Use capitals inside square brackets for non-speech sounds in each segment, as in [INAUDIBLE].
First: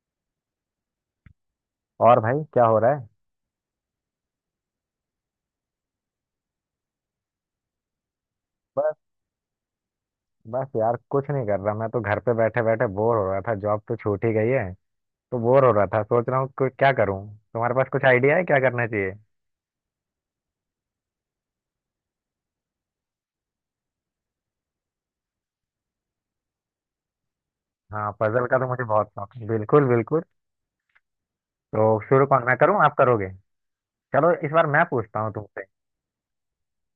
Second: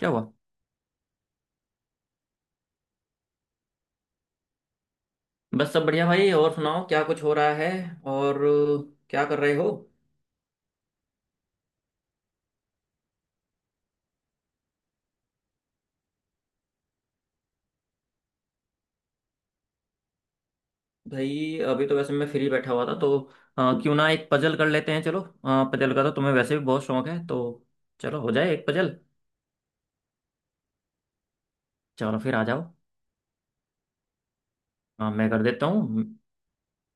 क्या हुआ? और भाई क्या हो रहा है? बस सब बढ़िया भाई। और सुनाओ क्या कुछ हो रहा है? और बस। क्या कर रहे हो? बस यार, कुछ नहीं कर रहा, मैं तो घर पे बैठे बैठे बोर हो रहा था। जॉब तो छूट ही गई है, तो बोर हो रहा था, सोच रहा हूँ कुछ क्या करूँ। तुम्हारे पास कुछ आइडिया है क्या करना चाहिए? भाई अभी तो वैसे मैं फ्री बैठा हुआ था, तो क्यों ना एक पजल कर लेते हैं। चलो। पजल का तो तुम्हें वैसे भी बहुत शौक है तो। हाँ, चलो हो पजल जाए का एक तो मुझे पजल। बहुत शौक है, बिल्कुल बिल्कुल। तो चलो शुरू फिर आ कौन, मैं जाओ। करूँ आप करोगे? चलो इस बार मैं हाँ, पूछता मैं हूँ कर तुमसे। देता हूँ।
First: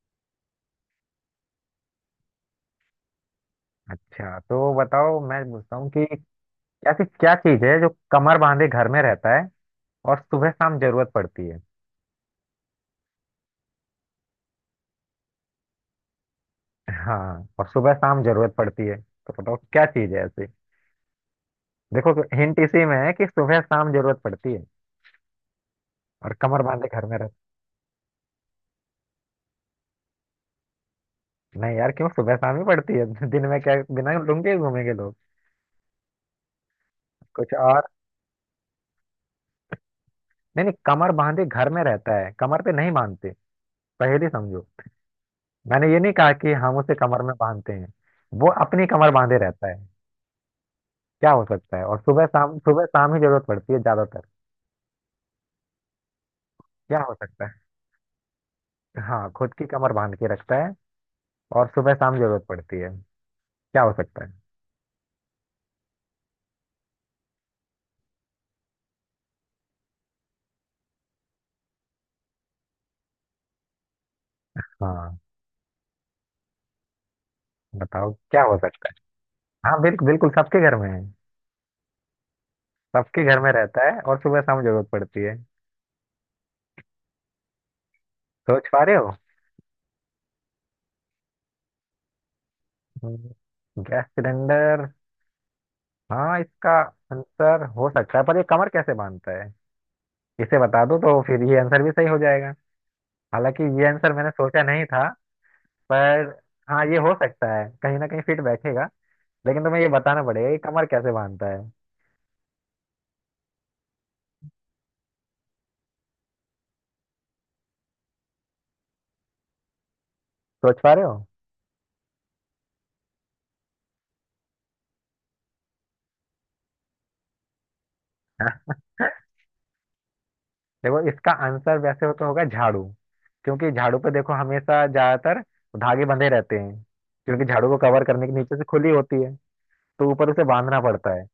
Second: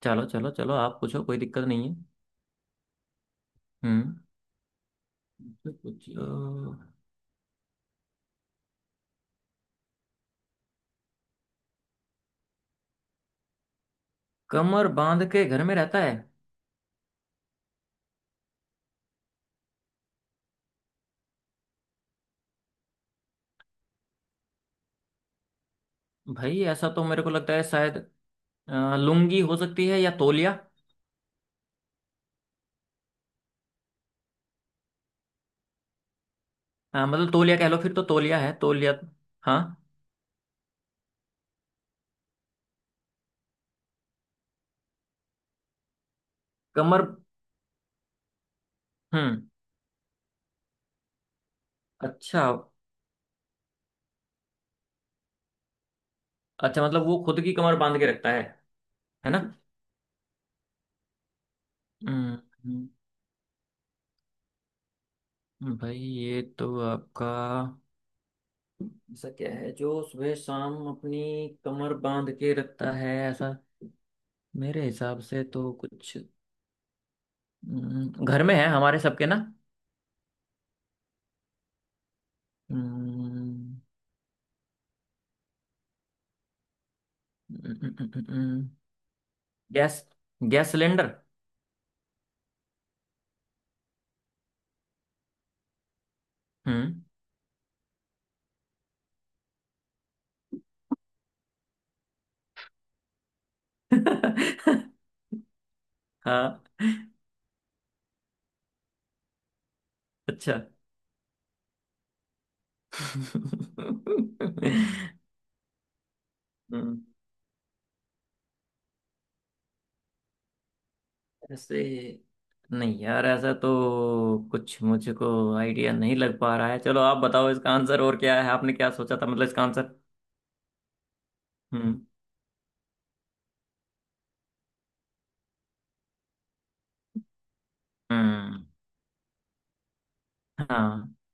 चलो चलो चलो, आप पूछो, कोई दिक्कत नहीं है। हम्म। अच्छा तो बताओ, मैं तो पूछता हूँ कि कुछ ऐसी क्या चीज़ है जो कमर बांधे घर में रहता है और सुबह शाम जरूरत पड़ती है। कमर बांध के घर में रहता है। हाँ, और सुबह शाम जरूरत पड़ती है, तो बताओ क्या चीज़ है ऐसी। देखो, हिंट इसी में है कि सुबह शाम जरूरत पड़ती है और भाई कमर बांधे ऐसा तो घर में मेरे को रहते। लगता है शायद। लुंगी हो सकती है या तौलिया। नहीं यार, क्यों सुबह शाम ही पड़ती है [LAUGHS] दिन में क्या बिना लुंगे ही घूमेंगे लोग। मतलब कुछ तौलिया कह लो और? फिर। तो तौलिया है तौलिया। हाँ। नहीं नहीं, कमर बांधे घर में रहता है, कमर पे नहीं बांधते। पहेली समझो। मैंने ये नहीं कहा कि हम उसे कमर। कमर में बांधते हैं, वो अपनी कमर बांधे हम्म। रहता है। क्या हो सकता है? और सुबह अच्छा। शाम, सुबह शाम ही जरूरत पड़ती है ज्यादातर। अच्छा, क्या मतलब हो वो खुद सकता की है? कमर बांध के रखता है। हाँ, है ना? खुद की कमर बांध के रखता है और सुबह शाम हम्म। जरूरत पड़ती हम्म, है। क्या हो सकता है? भाई ये तो आपका। ऐसा क्या है जो सुबह शाम अपनी कमर बांध के रखता है ऐसा? मेरे हाँ, हिसाब से तो कुछ। बताओ क्या घर में हो है सकता हमारे सबके ना। है। हाँ बिल्कुल बिल्कुल, सबके घर में है। सबके घर में हम्म, रहता है और सुबह शाम जरूरत पड़ती है। सोच पा रहे हो? Gas, gas cylinder. हम्म। Gas cylinder. हाँ, इसका हम्म। आंसर हो सकता है, पर ये कमर कैसे बांधता है? इसे बता दो तो फिर ये आंसर भी सही हो जाएगा। हालांकि ये आंसर मैंने सोचा नहीं था, [LAUGHS] पर हाँ। हाँ, ये हो सकता है, कहीं ना कहीं फिट बैठेगा। लेकिन तुम्हें ये बताना पड़ेगा अच्छा। कि कमर कैसे बांधता है। [LAUGHS] हम्म। सोच पा रहे हो? ऐसे। नहीं यार, ऐसा तो कुछ मुझको आइडिया नहीं लग पा रहा है। चलो आप बताओ इसका आंसर और क्या है, आपने क्या सोचा था मतलब इसका आंसर। देखो, इसका आंसर हम्म। वैसे हो तो होगा झाड़ू। क्योंकि झाड़ू पे देखो, हमेशा ज्यादातर धागे बंधे रहते हैं, क्योंकि झाड़ू को कवर करने के नीचे से हम्म। खुली होती है, तो ऊपर उसे बांधना पड़ता हाँ, है।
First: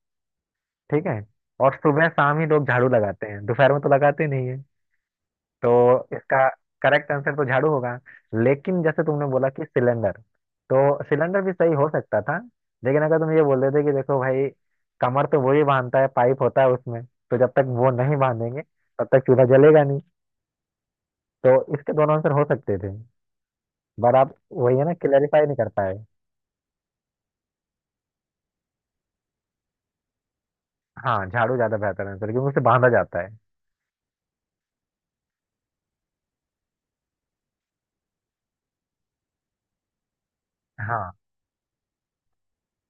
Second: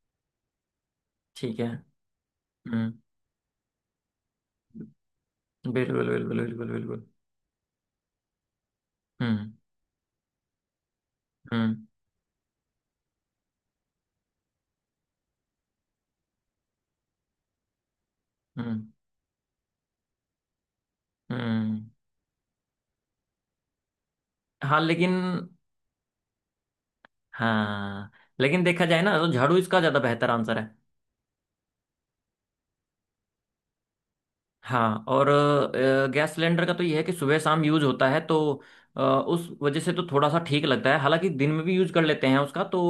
ठीक है। ठीक है। और सुबह शाम ही लोग झाड़ू हम्म। लगाते हैं, दोपहर में तो लगाते नहीं है। बिल्कुल तो बिल्कुल इसका बिल्कुल बिल्कुल। करेक्ट आंसर तो झाड़ू होगा। लेकिन जैसे तुमने बोला हम्म, कि सिलेंडर, तो सिलेंडर भी सही हम्म, हो सकता था। लेकिन अगर तुम ये बोल देते कि देखो भाई, कमर तो वही बांधता है, पाइप होता है उसमें, तो जब तक वो नहीं बांधेंगे हम्म, तब तक चूल्हा जलेगा नहीं। तो हम्म। इसके दोनों आंसर हो सकते थे, पर आप वही हाँ है ना, लेकिन। क्लैरिफाई नहीं कर पाए। हाँ, लेकिन देखा जाए ना तो झाड़ू इसका ज्यादा बेहतर आंसर है। हाँ, झाड़ू ज्यादा बेहतर आंसर क्योंकि उसे बांधा जाता है। हाँ, और गैस सिलेंडर का तो ये है कि सुबह शाम यूज होता है तो। उस वजह से तो थोड़ा सा ठीक लगता है, हाँ हालांकि दिन में भी यूज कर लेते हैं उसका, तो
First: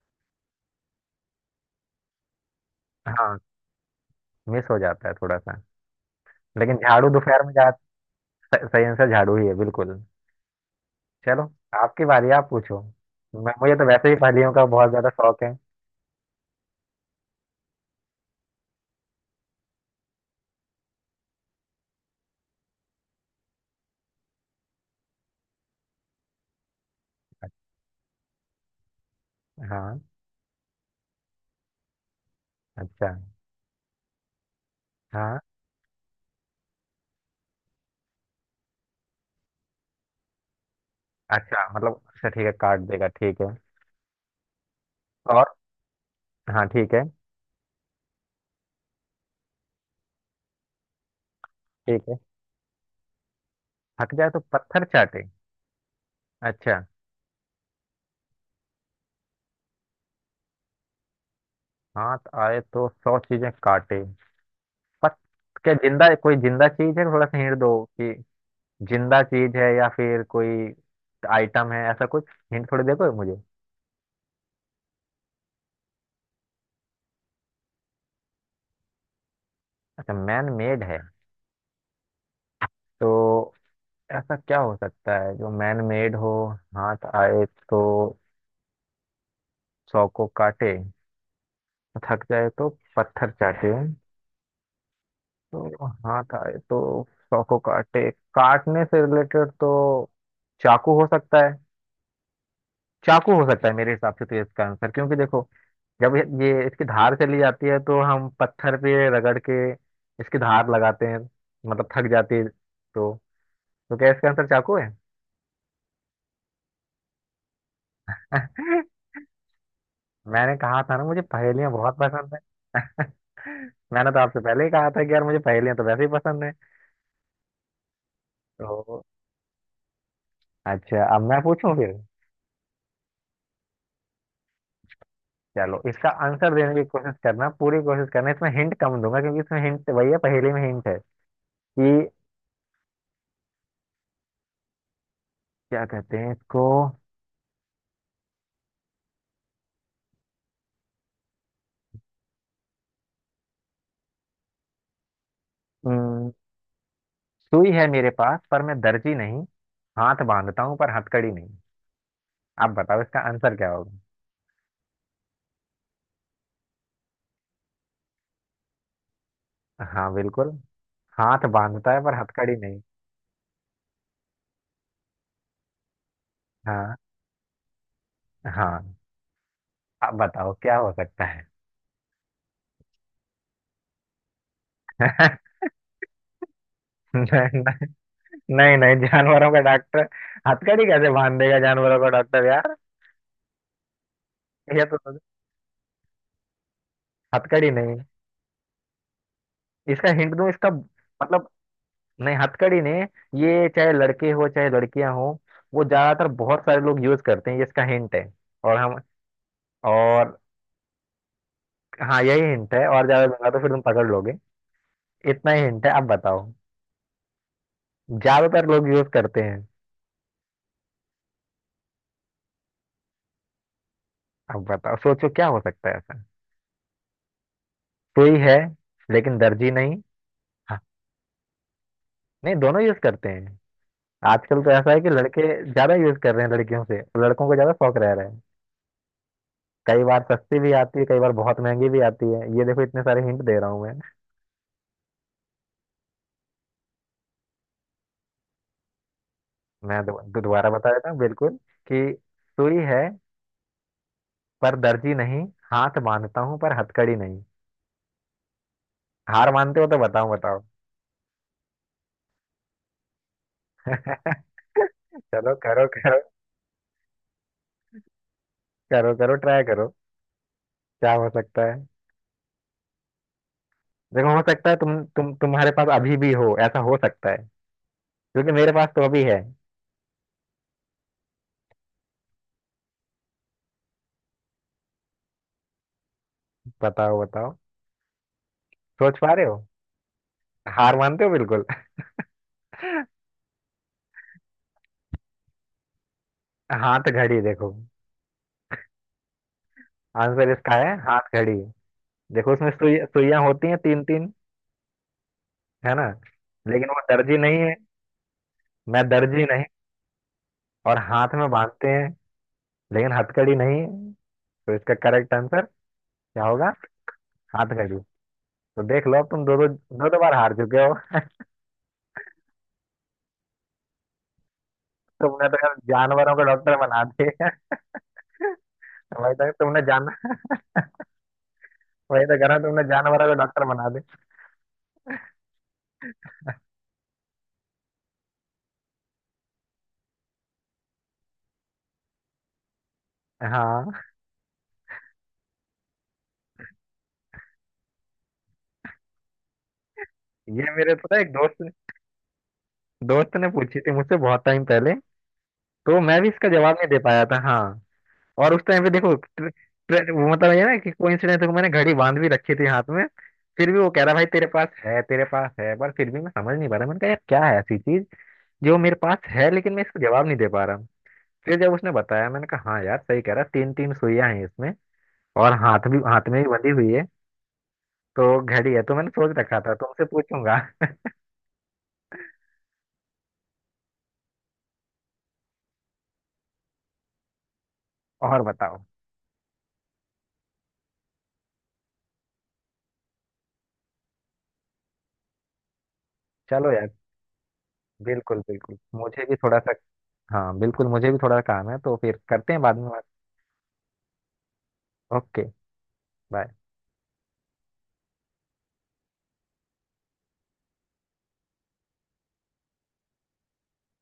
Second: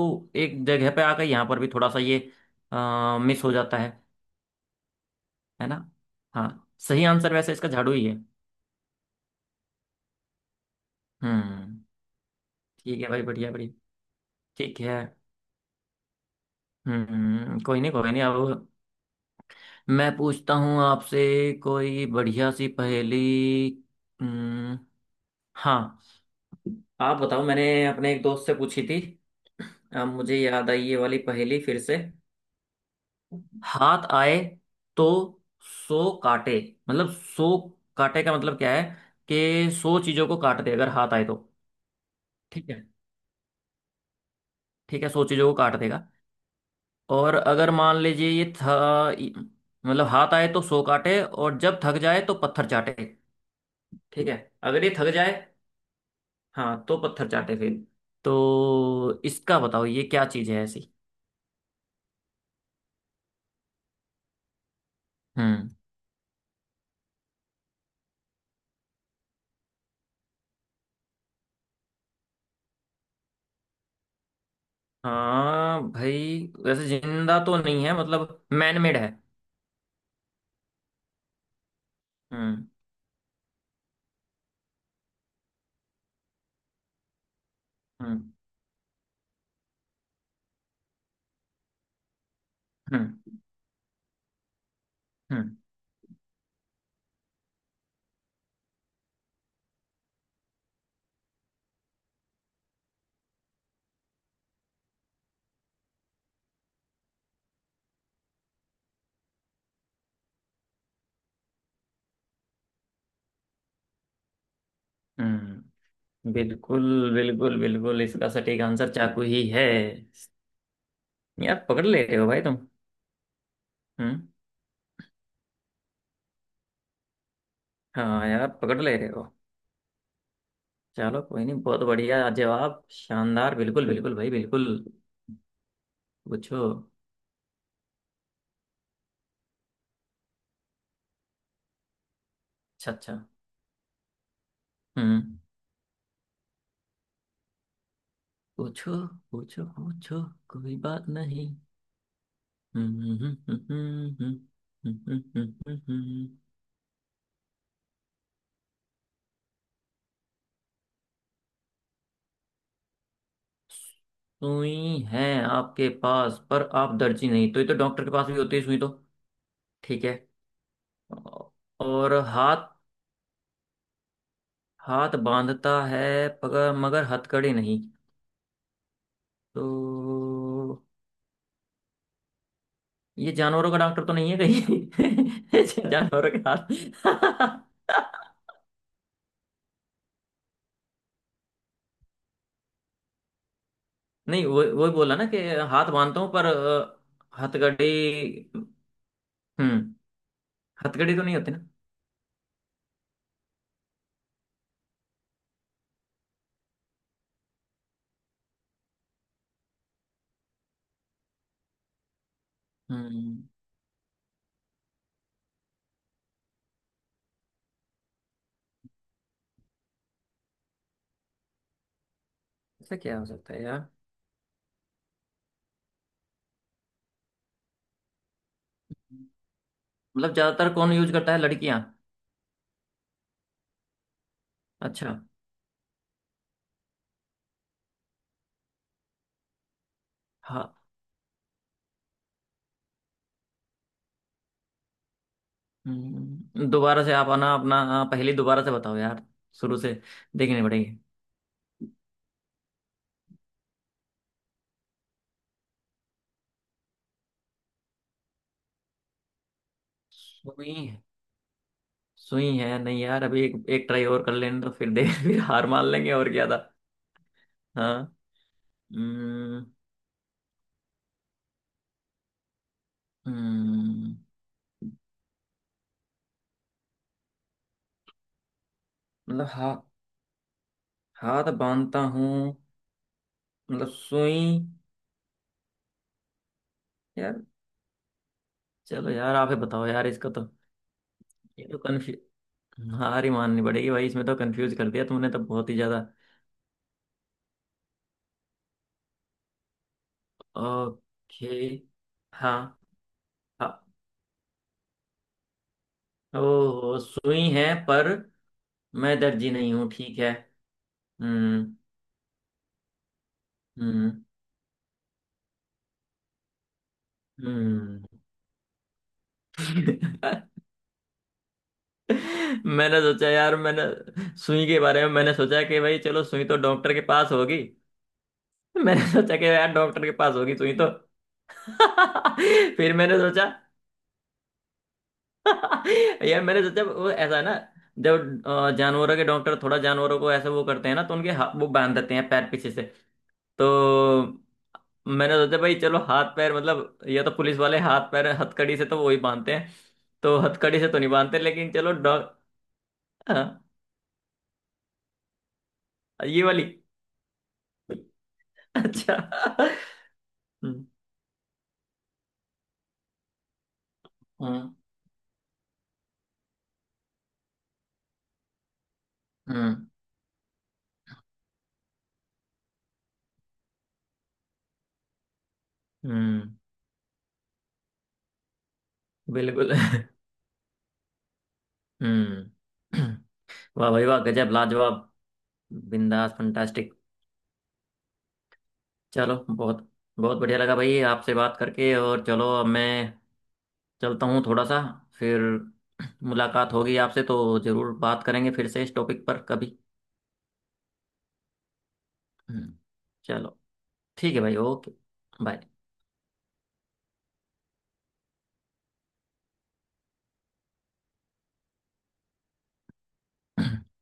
एक जगह पे आकर यहाँ पर भी थोड़ा सा ये हाँ, मिस हो जाता है। मिस हो जाता है थोड़ा सा। है ना? हाँ। लेकिन सही झाड़ू आंसर दोपहर में वैसे इसका जा। झाड़ू ही है। सही आंसर झाड़ू ही है, बिल्कुल। चलो, हम्म। आपकी बारी, आप पूछो। ठीक है भाई, बढ़िया मैं बढ़िया। मुझे तो वैसे ही पहेलियों का ठीक बहुत है। ज्यादा शौक है। हम्म। कोई नहीं, कोई नहीं, अब मैं पूछता हूँ आपसे कोई बढ़िया सी पहेली। हम्म। हाँ। आप बताओ, मैंने अपने एक दोस्त से पूछी थी। हाँ। अब मुझे याद आई ये वाली पहेली फिर से। अच्छा। हाथ आए तो हाँ। सो काटे। मतलब सो, काटे का मतलब क्या है कि सौ चीजों को काट दे अगर हाथ आए तो। अच्छा मतलब, अच्छा ठीक है, ठीक काट है। देगा ठीक है। ठीक है, सौ और, चीजों को काट देगा। हाँ ठीक है। और अगर मान लीजिए ये था, मतलब हाथ आए तो सो काटे, और जब थक ठीक है, जाए तो पत्थर चाटे। थक ठीक जाए है। तो पत्थर अगर ये थक चाटे। जाए, अच्छा, हाँ, तो पत्थर चाटे फिर। तो इसका बताओ ये क्या चीज है ऐसी? हाथ आए तो 100 चीजें काटे। पत हम्म। क्या, जिंदा, कोई जिंदा चीज है? थोड़ा सा हिंट दो कि जिंदा चीज है या फिर कोई आइटम है ऐसा कुछ। हिंट थोड़ी देखो मुझे। हाँ भाई, वैसे जिंदा तो नहीं है, मतलब मैनमेड है। अच्छा, मैन मेड है। हम्म, तो ऐसा क्या हो सकता है जो मैन मेड हो? हाथ आए तो हम्म, 100 को काटे, थक जाए तो पत्थर हम्म, चाटे। हम्म, तो हाथ आए तो 100 को काटे, काटने से रिलेटेड तो चाकू हो सकता है। चाकू हो सकता है मेरे हिसाब से, तो ये इसका आंसर क्योंकि देखो, जब ये इसकी धार चली जाती है तो हम पत्थर पे रगड़ के इसकी धार लगाते हैं, मतलब थक जाती है। तो तो क्या इसका आंसर चाकू है? हम्म। बिल्कुल बिल्कुल बिल्कुल, इसका सटीक आंसर [LAUGHS] चाकू ही है। मैंने कहा था ना, मुझे यार पहेलियां पकड़ बहुत ले रहे हो पसंद है। भाई तुम। मैंने तो हम्म। आपसे पहले ही कहा था कि यार, मुझे पहेलियां तो वैसे ही पसंद है। हाँ यार पकड़ ले तो रहे हो। अच्छा, चलो अब मैं कोई नहीं, पूछूं बहुत फिर। बढ़िया जवाब, शानदार, बिल्कुल बिल्कुल भाई, बिल्कुल। चलो, इसका आंसर पूछो। देने की कोशिश करना, पूरी कोशिश करना, इसमें हिंट कम दूंगा क्योंकि इसमें हिंट वही है, पहेली में हिंट है कि अच्छा अच्छा। हम्म। क्या कहते हैं इसको। पूछो पूछो। पूछो। कोई बात नहीं। हम्म, हम्म, हम्म, हम्म, हम्म, हम्म, अम, सुई है मेरे पास पर मैं दर्जी नहीं। हाथ बांधता हूँ पर हथकड़ी नहीं। आप बताओ इसका आंसर क्या होगा? सुई है आपके पास, पर आप दर्जी नहीं, तो ये तो डॉक्टर के पास भी होती है सुई तो। ठीक हाँ है। बिल्कुल, हाथ बांधता है और पर हथकड़ी हाथ। नहीं। हाथ बांधता है पगर हाँ। मगर हथकड़ी नहीं। हाँ, तो आप बताओ क्या हो सकता है? ये जानवरों का डॉक्टर तो नहीं है [LAUGHS] कहीं? [LAUGHS] जानवरों के हाथ नहीं। [LAUGHS] नहीं नहीं, जानवरों का डॉक्टर हथकड़ी कैसे बांध देगा, जानवरों का डॉक्टर यार। नहीं, वो ये वही तो बोला तो ना कि हाथ बांधता हूँ पर हथकड़ी हथकड़ी। नहीं। हम्म। इसका हिंट दूं, इसका हथकड़ी तो नहीं मतलब। होती ना। नहीं, हथकड़ी नहीं। ये चाहे लड़के हो चाहे लड़कियां हो, वो ज्यादातर बहुत सारे लोग यूज करते हैं, ये इसका हिंट है। और हम और हाँ, यही हिंट है, और ज्यादा हम्म। दूंगा तो फिर तुम पकड़ लोगे। इतना ही हिंट है, अब बताओ। ज्यादातर लोग यूज करते हैं। ऐसा क्या हो सकता है यार? अब बताओ, सोचो क्या हो सकता है ऐसा। सुई है लेकिन दर्जी नहीं। मतलब ज्यादातर हाँ, कौन यूज करता है, लड़कियां? नहीं, दोनों यूज करते हैं। आजकल तो ऐसा है कि अच्छा। लड़के ज्यादा यूज कर रहे हैं, लड़कियों से लड़कों को ज्यादा शौक रह रहे हैं। कई बार सस्ती भी हा- आती है, कई बार बहुत महंगी भी आती है, ये देखो, इतने सारे हिंट दे रहा हूँ मैं। दोबारा से आप आना अपना, हाँ, पहले दोबारा से बताओ यार। शुरू से। मैं दो- दो- देखने दोबारा बता पड़ेंगे। देता हूँ बिल्कुल कि सुई है पर दर्जी नहीं, हाथ बांधता हूँ पर हथकड़ी नहीं। हार मानते हो तो बताओ बताओ। सुई है। सुई है नहीं यार, अभी एक ट्राई और कर लेने, तो फिर देख [LAUGHS] फिर चलो हार करो मान लेंगे, करो। और क्या था। हाँ। करो करो, ट्राई हम्म। करो। क्या हो सकता है? हम्म, देखो, हो सकता है तुम्हारे पास अभी भी हो, ऐसा हो सकता है क्योंकि मेरे पास तो अभी है। मतलब हाथ बांधता हूँ, मतलब सुई। बताओ यार। बताओ। चलो सोच पा यार, रहे आप हो? ही बताओ यार, इसका तो। हार मानते हो, बिल्कुल। ये तो कन्फ्यूज। हार ही माननी पड़ेगी भाई, इसमें तो कंफ्यूज कर दिया तुमने तो बहुत ही ज्यादा। हाथ घड़ी। देखो, आंसर इसका है हाथ ओके। घड़ी। देखो, उसमें हाँ, सुई, सुइयां होती हैं हाँ। तीन तीन। है ना। लेकिन ओ, वो दर्जी सुई नहीं है है, पर। मैं मैं दर्जी दर्जी नहीं। नहीं हूँ, ठीक है। और हाथ में हम्म, बांधते हैं, लेकिन हथकड़ी नहीं है। हम्म, तो इसका करेक्ट आंसर क्या होगा? हाथ घड़ी। हम्म। तो देख लो, अब तुम दो दो दो दो बार हार चुके हो। [LAUGHS] मैंने सोचा यार, मैंने सुई के बारे में मैंने तुमने तो सोचा यार कि भाई चलो जानवरों को सुई तो डॉक्टर डॉक्टर के बना पास दिया। होगी। [LAUGHS] मैंने [LAUGHS] वही सोचा कि तो यार तुमने डॉक्टर जान के पास होगी सुई तो। वही तो करा [LAUGHS] तुमने, फिर मैंने जानवरों को सोचा। डॉक्टर बना दे। [LAUGHS] यार मैंने सोचा, वो ऐसा है ना, जब जानवरों के डॉक्टर थोड़ा जानवरों को ऐसे वो करते हैं ना, तो उनके वो बांध देते हैं पैर पीछे से। तो हाँ, मैंने सोचा भाई चलो हाथ पैर मतलब, या तो पुलिस वाले हाथ पैर हथकड़ी से तो वही बांधते हैं। तो ये हथकड़ी से मेरे तो नहीं पता है, एक बांधते दोस्त लेकिन चलो डॉग। दोस्त हाँ, ने पूछी थी मुझसे बहुत टाइम पहले, तो मैं भी ये इसका वाली। जवाब नहीं दे पाया था। हाँ। और उस टाइम पे देखो, अच्छा। वो मतलब ये ना हम्म, कि कोइंसिडेंस को मैंने घड़ी बांध भी रखी थी हाथ में। फिर भी वो कह रहा, भाई तेरे पास हम्म, है, तेरे पास है, पर फिर भी मैं समझ नहीं पा रहा। मैंने कहा यार, क्या है ऐसी चीज जो मेरे पास है लेकिन मैं हम्म, इसको जवाब नहीं दे पा रहा हूँ। फिर जब उसने बताया, मैंने कहा हाँ यार, सही कह रहा, तीन तीन सुइयां हैं इसमें, और हाथ भी, हाथ में भी हम्म। बंधी हुई है, तो घड़ी है। तो मैंने सोच रखा बिल्कुल। था तुमसे पूछूंगा। हम्म। वाह भाई वाह, गजब, लाजवाब। बिंदास फंटास्टिक। [LAUGHS] और बताओ। चलो बहुत। बहुत बढ़िया लगा भाई आपसे बात करके, और चलो अब मैं चलता हूँ थोड़ा सा। फिर चलो मुलाकात यार, होगी आपसे तो जरूर बात बिल्कुल करेंगे फिर बिल्कुल, से इस मुझे टॉपिक भी पर थोड़ा सा। कभी। हाँ बिल्कुल, मुझे भी थोड़ा काम है, तो फिर करते हैं बाद हम्म। में बात। चलो। ठीक है भाई, ओके। ओके। बाय। बाय। [CLEARS THROAT]